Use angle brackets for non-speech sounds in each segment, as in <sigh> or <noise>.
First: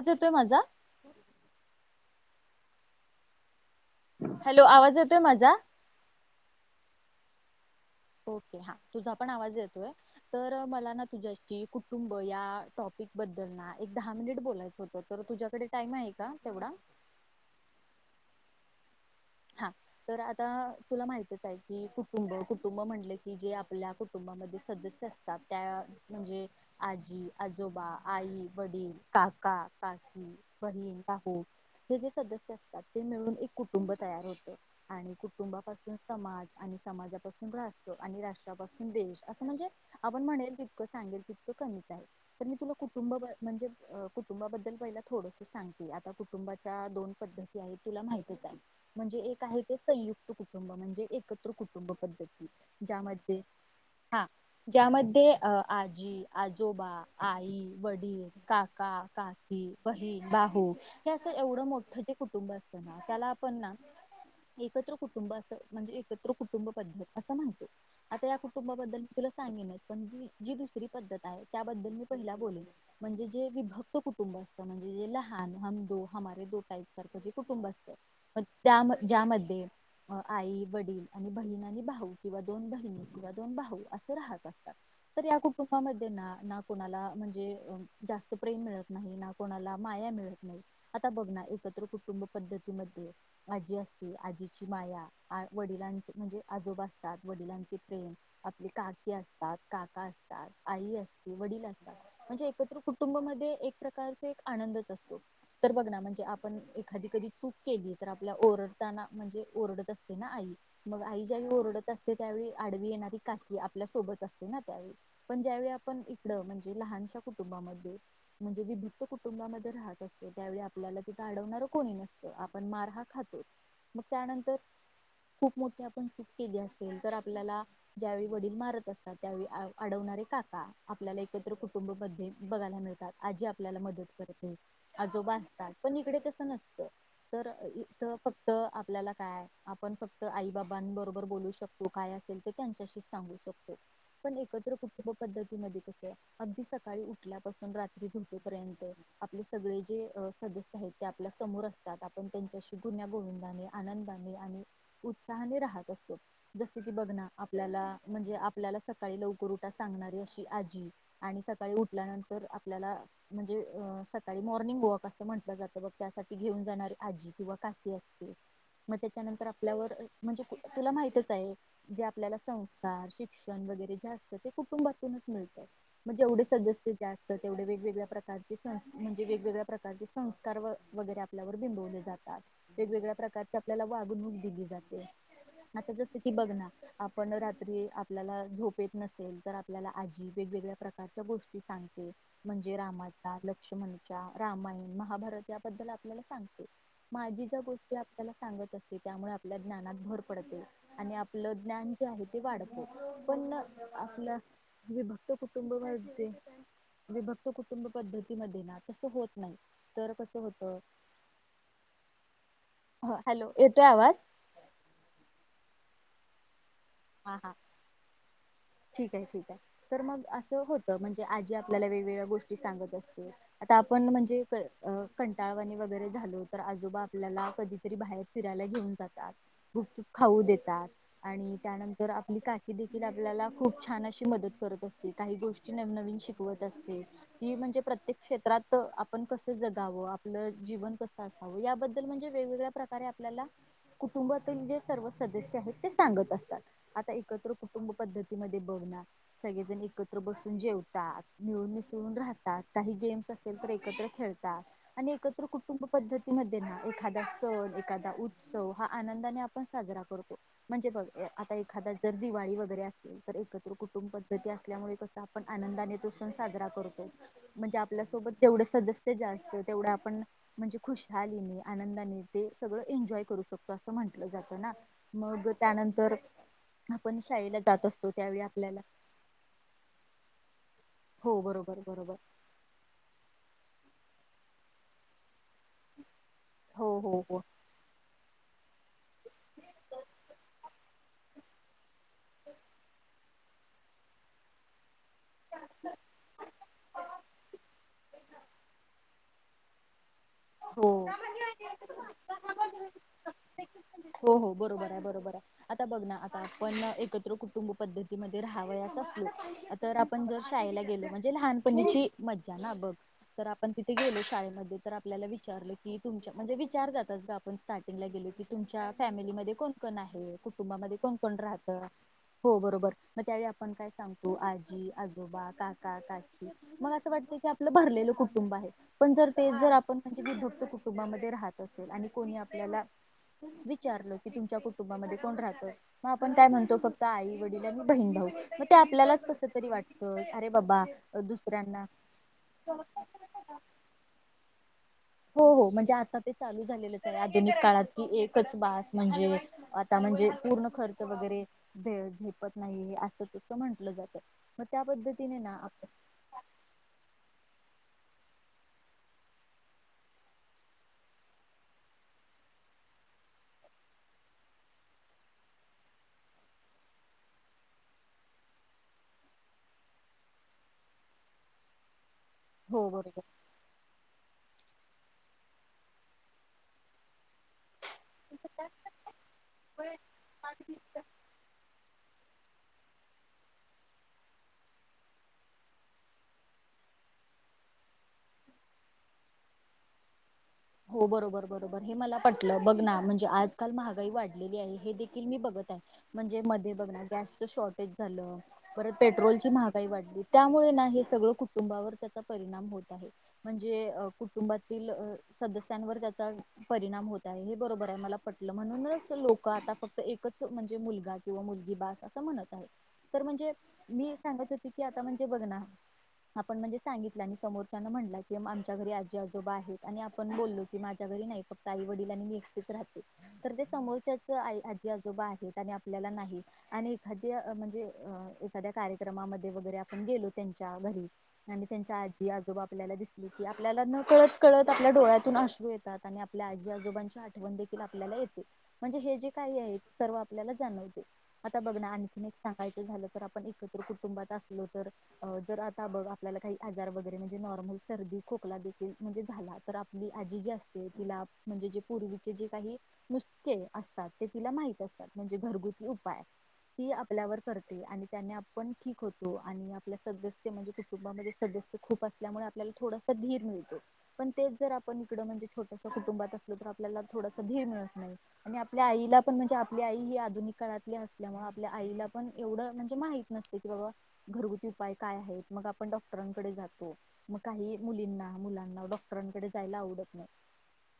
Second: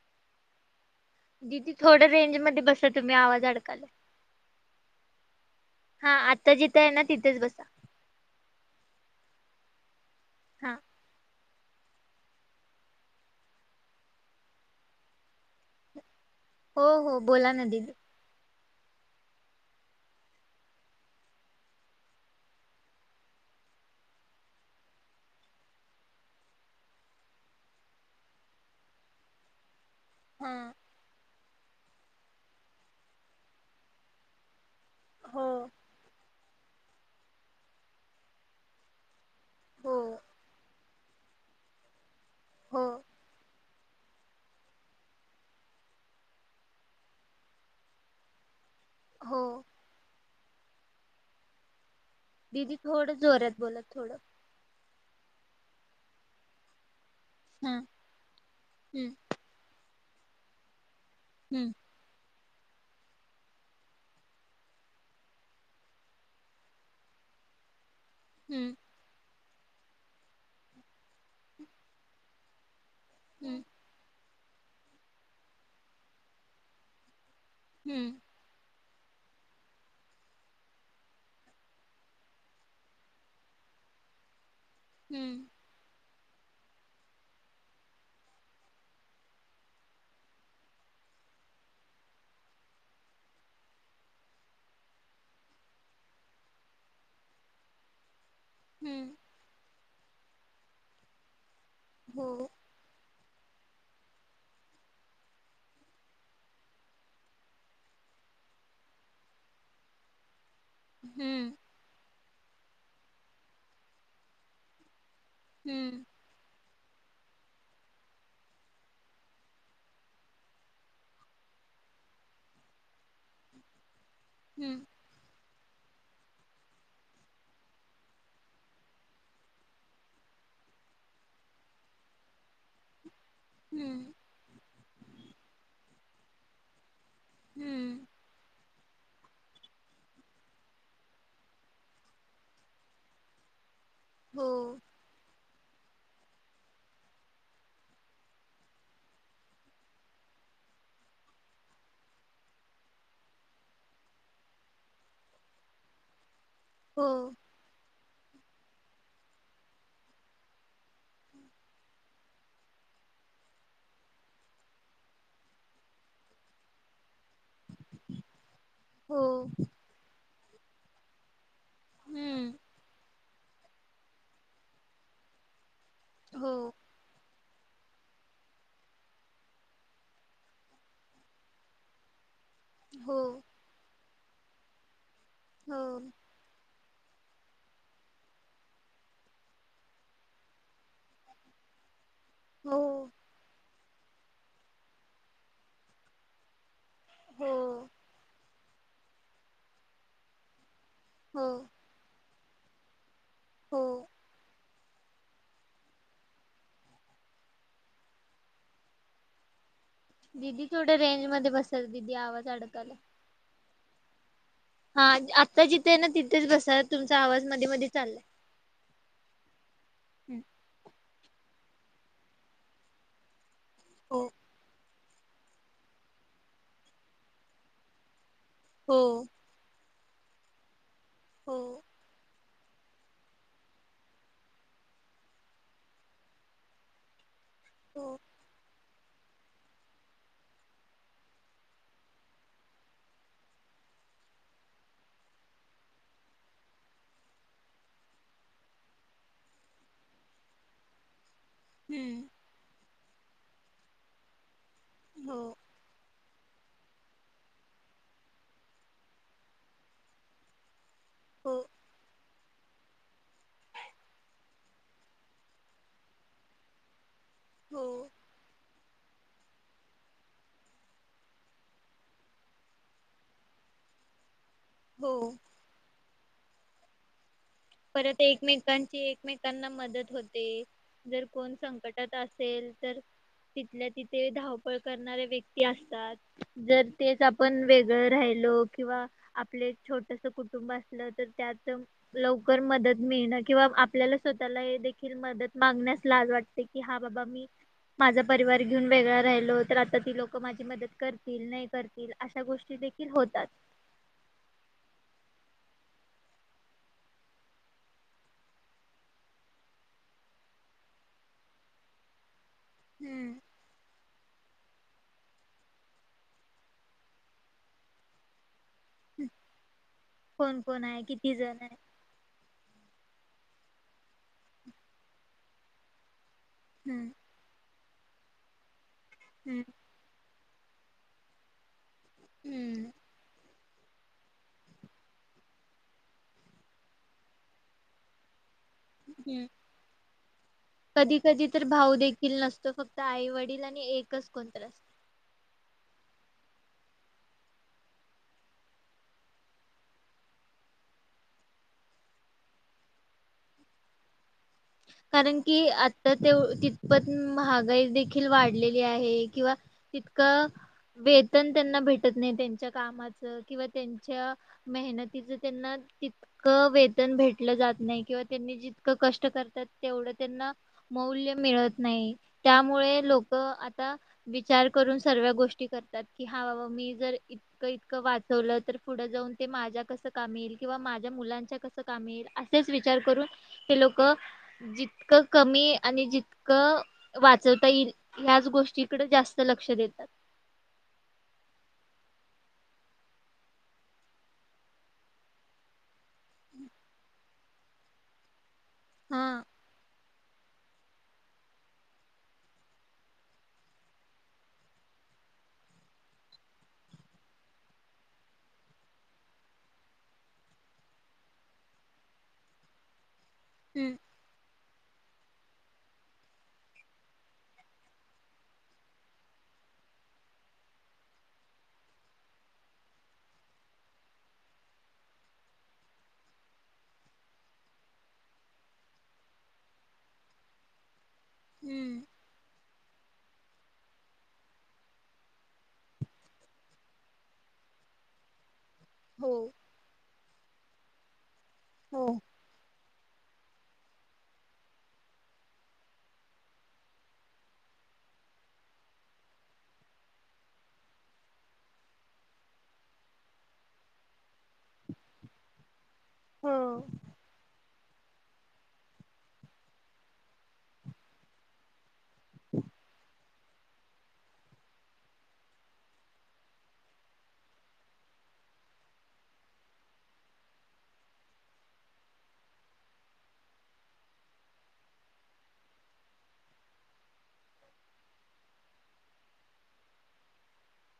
आवाज येतोय माझा. दिदी थोडं रेंज मधे बसा तुम्ही आवाज अडकायला. हॅलो आवाज येतोय माझा? हा आत्ता जिथं आहे ना तिथेच बसा. ओके हा तुझा पण आवाज येतोय. तर हा मला ना तुझ्याशी की कुटुंब या टॉपिक बद्दल ना. एक दहा मिनिट बोलायचं होतं, तर तुझ्याकडे टाइम आहे का? तेवढा हो हो बोला ना दीदी. हा तर आता तुला माहितच आहे की कुटुंब-कुटुंब म्हटलं की जे आपल्या कुटुंबा मध्ये सदस्य असतात, त्या म्हणजे आजी, आजोबा, आई, वडील, का का, काकी, हा बहीण, भाऊ हे जे सदस्य असतात. ते मिळून एक कुटुंब. तयार होत. आणि हो कुटुंबापासून समाज आणि समाजापासून राष्ट्र आणि राष्ट्रापासून देश. देश अस म्हणजे. हो आपण म्हणेल तितकं सांगेल तितकं कमीच आहे. तर मी तुला हो कुटुंब म्हणजे. आ कुटुंबाबद्दल पहिला थोडसं सांगते. आता कुटुंबाच्या दोन पद्धती आहेत तुला माहितच आहे. म्हणजे हो एक आहे ते संयुक्त कुटुंब. म्हणजे एकत्र कुटुंब पद्ध दिदी थोडं जोरात बोला थोडं. त्यामध्ये अ आजी-आजोबा. आई, हा वडील, काका, हम्म काकी, बहीण, बाहू. हे असं एवढं हम्म मोठं जे कुटुंब असतं ना त्याला आ पण ना, एकत्र कुटुंब असं म्हणजे एकत्र कुटुंब पद्धत असं म्हणतो. आता या हम्म कुटुंबाबद्दल मी तुला सांगेनच, पण जी जी दुसरी पद्धत आहे त्याबद्दल मी पहिला बोलेन. म्हणजे जे हम्म विभक्त कुटुंब असतं म्हणजे जे लहान, हम दो हमारे दो टाईप सारखं जे कुटुंब असतं, हम्म मग त्या ज्यामध्ये आई वडील आणि बहीण आणि भाऊ किंवा दोन बहिणी किंवा दोन भाऊ असं राहत अस तात तर या हम्म कुटुंबामध्ये ना ना कोणाला म्हणजे जास्त प्रेम मिळत नाही, ना कोणाला माया मिळत नाही, आता बघ ना एकत्र कुटुंब पद्धतीमध्ये आजी असते आजीची माया, आ‌ वडिलांचे म्हणजे आजोबा असतात, वडिलांचे प्रेम आपले काकी हम्म असतात काका असतात आई असते वडील असतात हो म्हणजे एकत्र कु टुंब मध्ये एक प्रकारचा एक आनंदच असतो, तर बघ ना म्हणजे आपण एखादी कधी चूक केली तर आपल्याला ओरडताना म्हणजे ओरडत असते ना आई, मग आई ज्या हम्म वेळी ओरडत अस ते त्यावेळी आडवी येणारी काकी आपल्या सोबत असते ना त्यावेळी, पण ज्यावेळी आपण हम्म इकडं म्ह जे लहानशा कुटुंबांमध्ये, म्हणजे विभक्त कुटुंबामध्ये राहत असतो त्यावेळी आपल्याला तिथं आडवणारं‌ कोणी नसतं आपण मार हा खातोच, मग त्यानंतर हम्म खुप मोठी आपण चूक केली असेल तर आपल्याला ज्यावेळी वडील मारत असतात त्यावेळी आ अडवणारे काका. हा आपल्याला एकत्र कुटुंब मध्ये बघायला मिळतात. आजी आपल्याला मदत हम्म करते आजोबा असतात, पण इकडे तसं नसतं. तर हम्म इथं फक्त आ पल्याला काय आपण फक्त आई बाबांबरोबर बोलू शकतो काय असेल ते त्यांच्याशीच सांगू शकतो. पण हो एकत्र कुटुंब पद्ध ती मध्ये कसं अगदी सकाळी उठल्यापासुन रात्री झोपेपर्यंत आपले सगळे जे अ <unintelligible> आहेत ते आपल्या समोर असतात. आपण त्यांच्याशी गुण्या गोविंदाने, आनंदाने आणि उत्साहाने राहत असतो. जसं की हो बघ ना आपल्याला म्हणजे, आपल्याला सकाळी लवकर उठा सांगणारी अशी आजी आणि सकाळी उठल्यानंतर आपल्याला म्हणजे, अ सकाळी मॉर्निंग वॉक असं म्हटलं जातं बघ त्यासाठी घेऊन जाणारे आजी किंवा काकी असते मग हो त्याच्यानंतर आपल्यावर म्हणजे. तुला माहितंच आहे जे आपल्याला हम्म संस्कार, शिक्षण वगैरे जे असतं ते कुटुंबातूनच मिळत. म जेवढे हो सदस्य जास्त तर तेवढे वेगवेगळ्या प्रकारचे सं म्हणजे वेगवेगळ्या प्रकारचे संस्कार व वगैरे आपल्यावर बिंबव ले जातात. वेगवेगळ्या हो प्रकारची आपल्याला वागणूक दिली जाते हो आता जसं की बघ ना आपण रात्री आपल्याला झोप येत नसेल तर आपल्याला आजी वेगवेगळ्या प्रकारच्या गोष्टी सांगते. म्हणजे हो रामाचा, लक्ष्मणच्या, रामायण, महाभारत याबद्दल आपल्याला सांगते. म आजी त्या हो गोष्टी आपल्याला सांगत असते त्यामुळे आपल्या ज्ञानात भर पडते. आणि हो आपलं ज्ञान जे आहे ते वाढत पण हो आपलं विभक्त कुटुंब मध्ये विभक्त कुटुंब पद्धतीमध्ये ना तसं होत नाही. तर कसं दिदी होतं थोड रेंज मध्ये बसाल दिदी आवाज अडकायला हॅलो येतोय आवाज? हा आत्ता जिथेय ना तिथेच बसत हा हा ठीक आहे ठीक आहे तर मग असं होत म्हणजे आजी आपल्याला वेगवेगळ्या गोष्टी सांगत असते आता आपण हो म्हणजे अ कंटाळवाणी वगैरे झालो तर आजोबा आपल्याला कधीतरी बाहेर फिरायला घेऊन हो जातात गुपचुप खाऊ देतात आणि हो त्यानंतर आपली काकी देखील आपल्याला खूप छान अशी मदत करत असते काही गोष्टी नवनवीन शिकवत ते ती म्हणजे हो प्रत्येक क्षेत्रात आप आपण कसं जगावं आपलं जीवन कसं असावं याबद्दल म्हणजे वेगवेगळ्या प्रकारे आपल्याला कुटुंबातील जे सर्व सदस्य आहेत ते सांगत अस तात आता एकत्र कुटुंब पद्धती मध्ये बघणा सगळेजण एकत्र बसून जेवतात. मिळून मिसळून हम्म राहतात काही गेम्स असेल तर एकत्र खेळतात. आणि हो एकत्र कुटुंब पद्धतीमध्ये एखादा सण, एखादा उत्सव हा आनंदाने आपण साजरा करतो म्हणजे बघ आता हो एखादा जर दिवाळी वगैरे असेल तर एकत्र कुटुंब पद्धती असल्यामुळे कस आपण आनंदाने तो सण साजरा करतो. म्हणजे हो आपल्यासोबत तेवढं सदस्य ते जास्त तेवढं आपण म्हणजे खुशहालीने, आनंदाने ते सगळं एन्जॉय करू शकतो असं म्हटलं जातं. हो मग त्यानंतर आपण शाळेला जात असतो परत त्यावेळी आपल्याला एकमेकांची एकमेकांना मदत होते. जर हो कोण बरोबर संकटात बरोबर असेल तर तिथल्या तिथे धावपळ करणारे व्यक्ती असतात जर हो हो तेच हो आपण वेगळं राहायच लो किंवा आपले छोटस कुटुंब असलं तर त्यात अ कर मदत मिळण किंवा आपल्याला स्वतःला देखील मदत मागण्यास लाज वाटते की हा बाबा मी माझा परिवार घेऊन वेगळा राहिलो तर आता ती लोक माझी मदत हो करतील नाही करतील अशा गोष्टी देखील होतात. हो हो बरोबर आहे बरोबर आहे. आता बघ ना आता आपण एकत्र कुटुंब पद्धतीमध्ये राहावयास असलो तर आपण जर शाळेला गेलो म्हणजे लहानपणीची मज्जा ना बघ हम्म. तर आपण तिथे गेलो शाळेमध्ये तर आपल्याला विचारलं की तुमच्या म्हणजे विचार जातच आपण स्टार्टिंगला गेलो की तुमच्या फॅमिलीमध्ये कोण कोण कोण आहे कोण कुटुंबामध्ये आहे कोण किती कोण जण राहत आहे. हो बरोबर मग त्यावेळी आपण काय सांगतो आजी, आजोबा, काका, काकी की मग हम्म. असं वाटत की आपलं भरलेलं कुटुंब आहे पण जर ते हम्म जर आपण भक्त कुटुंबामध्ये राहत असेल आणि कोणी आपल्याला हम्म वि विचारल की तुमच्या कुटुंबामध्ये कोण राहत मग आपण काय म्हणतो फक्त आई, वडील आणि बहीण भाऊ मग ते आपल्यालाच कस हम्म. तरी वाटत अरे बाबा कधी कधी दुसऱ्यांना तिला आणि एकच कोणत असते हो हो म्हणजे आता ते चालू झालेलं आधुनिक काळात की एकच बाळ म्हणजे आता म्हण म्हणजे पूर्ण खर्च वगैरे झेपत नाही असं तस म्हंटलं जात, कारण की आता ते तिथपत महागाई देखील, खील वाढलेली आहे किंवा तितकं, वेतन त्यांना भेटत नाही त्यांच्या कामाच किंवा त्यांच्या मेहनतीच त्यांना तितकं वेतन भेटलं जात नाही किंवा त्यांनी जितकं कष्ट कर, तर तेवढं त्यांना मौल्य मिळत नाही हो त्यामुळे बरोबर लोक आता विचार करून सर्व्या गोष्टी करतात की हा बाबा मी जर इतकं इत, वाचवलं तर पुढं जाऊन ते माझ्या कसं कामी येईल किंवा माझ्या मुलांच्या कसं कामी येईल असेच विचार करून हे लोक जितकं कमी आणि जितकं वाचवता येईल ह्याच गोष्टीकड जास्त लक्ष देतात. हो बरोबर बरोबर हे मला पटलं बघ ना म्हणजे आजकाल महागाई वाढलेली आहे हे देखील मी बघत आहे. म्हणजे मध्ये बघ ना गॅसच शॉर्टेज झालं परत हा पेट्रोलची महागाई वाढली त्यामुळे ना सगळ कुटुंबावर त्याचा परिणाम होत आहे म्हणजे कुटुंबातील अ सदस्यांवर त्याचा परिणाम होत आहे हे बरोबर आहे मला पटलं म्हणूनच तर लोक आता फक्त एकच म्हणजे मुलगा किंवा मुली बास अस म्हणत आहे तर म्हणजे हम्म मी सांगत होते की आता म्हणजे म्हणजे बघ ना आपण म्हणजे सांगितल आणि समोरच्यान म्हटल कि आमच्या घरी आजी आजोबा आहेत आणि आम्ही पण बोललो की माझ्या घरी नाही फक्त आई वडिल आणि मी एकटीच राहते तर ते समोरच्याच आई आजी आजोबा आजी आजोबा आहेत आणि आपल्याला नाहीत आणि एखाद्या म्हणजे एखाद्या कार्यक्रमांमध्ये वगैरे आपण गेलो गेलो त्यांच्या घरी हम्म आजी आजोबा आपल्याला दिसली की आपल्याला नकळत कळत आपल्या डोळ्यातून आश्रू येतात आणि आपल्या आजी आजोबांची आठवण देखील आपल्याला येते. म्हणजे हे जे हो काही आहे ते सर्व आपल्याला जाणवते आता बघ ना हो आणखी एक सांगायच <unintelligible> तर आता आपण एकत्र कुटुंबात असलो तर आता बघ आपल्याला काही आजार वगैरे म्हणजे नॉर्मल सर्दी खोकला देखील म्हणजे झाला तर आपली आजी जी असते तिला म्हणजे जे पूर्वीचे जे काही नुस्के असतात ते आजीला माहिती असतात म्हणजे घरगुती उपाय हो ती आपल्यावर करते आणि त्याने आपण ठीक होतो आणि आपल्या सदस्य म्हणजे कुटुंबामध्ये सदस्य खूप असल्यामुळे आपल्याला थोडसा धीर मिळतो पण ते जर आपण इकड म्हणजे छोटस कुटुंबात असलो तर आपल्याला थोडासा धीर मिळत नाही आणि आपल्या आईला पण म्हणजे आपली आई ही आधुनिक काळातली असल्यामुळे आपल्या आईला पण एवढं म्हणजे माहित नसते की बाबा घरगुती उपाय काय आहे मग आपण डॉक्टरांकडे जातो मग काही मुलींना मुलांना डॉक्टरांकडे जायला आवडत नाही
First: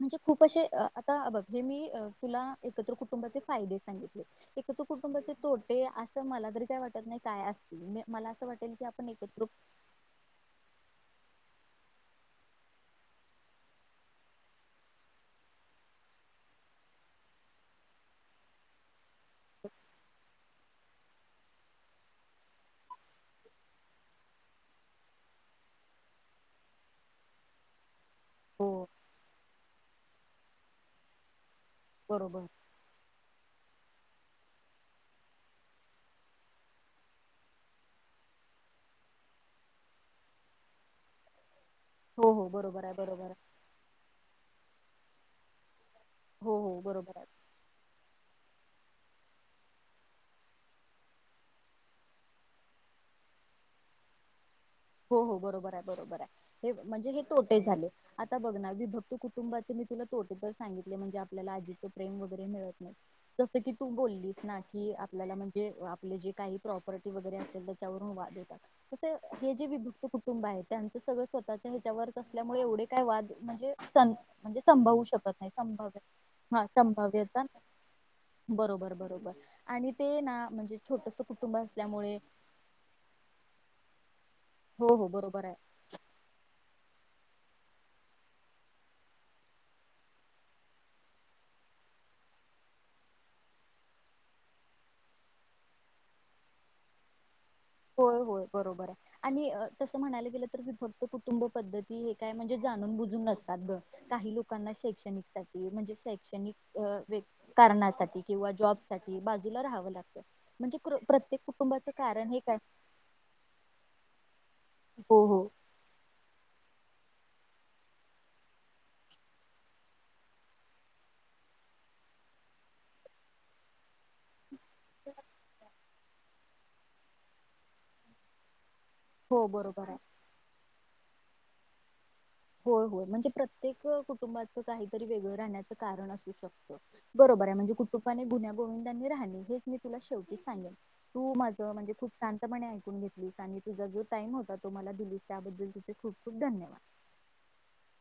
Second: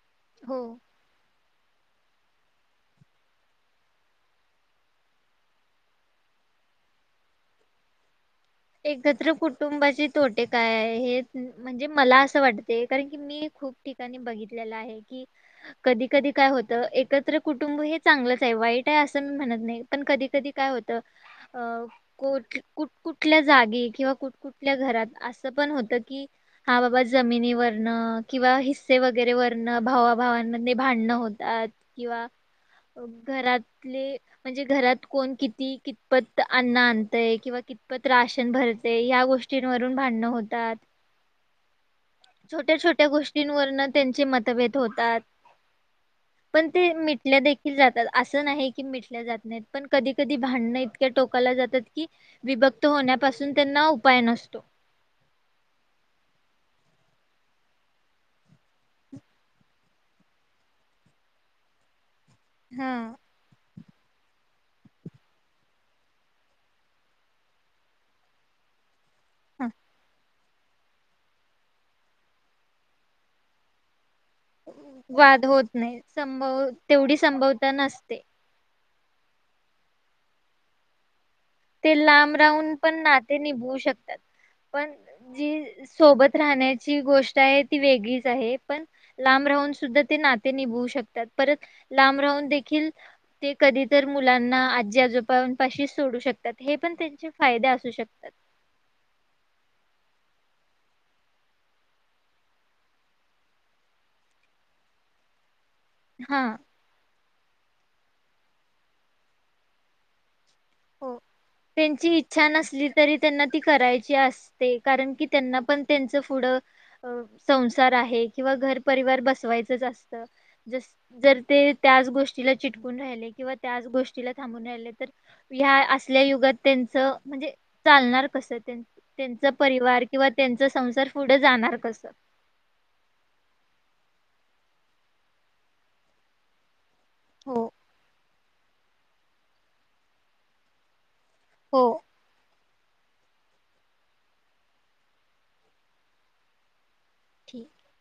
म्हणजे खूप हो अशे आता बघ जे मी तुला एकत्र कुटुंबाचे फायदे सांगितले एकत्र कुटुंबाचे तोटे अस मला मला तर काय वाटत नाही काय आहे म्हणजे मला वाटेल की आपण एकत्र कुटुंबाचे तोटे काय आहे हे म्हणजे मला असं वाटते कारण की मी खूप ठिकाणी बघितलेलं आहे की कधी कधी काय होत एकत्र कुटुंब हे चांगलंच आहे वाईट आहे असं मी म्हणत नाही पण कधी कधी काय होत अ को कुठ कु कुठल्या जागी किंवा कुठ कुठल्या घरात असं पण होतं कि हा बाबा जमिनीवरन किंवा हो हिस्से वगैरे वरणं भावाभावांमध्ये भांडणं होतात. किंवा बरोबर घरात म्हणजे घरात कोण किती कितपत अन्न आणतय किंवा किंवा पत राशन भरते या गोष्टींवरून भांडणं होतात. हो हो छोट्या बरोबर आहे छोट्या बरोबर आहे गोष्टींवरन त्यांचे मतभेद होतात. हो पण हो ते बरोबर आहे मिटल्या देखील जातात अस नाही कि मिटल्या जात नाहीत पण कधी कधी भांडणं इतक्या टोकाला जातात की विभक्त होण्यापासून त्यांना उपाय नसतो. हो हो बरोबर आहे बरोबर आहे हे म्हणजे हे तोटे झाले आता बघ ना विभक्त कुटुंबातील तिने तोटे तर सांगितले म्हणजे आपल्याला आजीच प्रेम वगैरे मिळत हा नाही जसं की तू बोललीस ना की आपल्याला म्हणजे आपले जे काही प्रॉपर्टी वगैरे असेल त्याच्यावरून वाद होेतात. कुठं. हे जे हा. विभक्त कुटुंब आहे, त्यांचं सगळं स्वतःच्या ह्याच्यावरच असल्यामुळे एवढे काय वाद म्हणजे स म्हणजे संभावू शकत वाद नाही होत संभाव्य संभव हा तेवढी संभाव्यता संभवता नसते. बरोबर. बरोबर आणि ते ना म्हणजे छोटसं. ते लाब राहून पण नाते निभवू शकतात पण हो हो बरोबर आहे जी सोबत राह राहण्याची जी गोष्ट आहे, ती वेगळीच आहे, पण लांब राहून सुद्धा ते नाते निभावू शकतात परं लांब राहून देखील ते कधी तर मुलांना आजी आजोबांपाशी सोडू शकत त्यात हे पण त्यांची. होय होय बरोबर आहे, आणि तसं म्हणायला गेलं विभक्त कुटुंब पद्धती हे काय म्हणजे जाणून बुजून नसतात ग, काही लोकांना शैक्षणिकच. म्हणजे हा शैक्षणिक आ व्यक् कारणासाठी किंवा जॉब साठी बाजूला राहावं लागतं. म्हणजे प्रत्येक कुटुंबाच त्यांची कारण हे! इच्छा काय नसली तरी त्यां ती करायची असते कारण हो की, हो त्यांना पण त्यां पुढं. संसार आहे, किंवा घरपरिवार बसवायचंच असत जस जर ते त्यात. गोष्टीला चिटकून राहि किंवा त्याच गोष्टीला. थांबून रा तर ह्या असल्या युगात त्यांच म्हणजे चालणार कस त्यांच. हो त्यांचा बरोबर आहे. परिवार किंवा त्यांचा संसार पुढे जाणार कस? हो हो म्हणजे प्रत्येक कुटुंबाच काहीतरी वेगळं राहण्याचं कारण असू शकत. बरोबर आहे, हो म्हणजे कुटुंबाने गुन्ह्या गोविंदांनी राहणे हेच मी तुला शेवटी सांगेल. तू माझं हो म्हणजे खूप शांतपणे ऐक घेतली आणि तुझा जो टाइम होता, तो मला दिलीस त्याबद्दल तुझ खूप खूप धन्यवाद. ठीक आहे.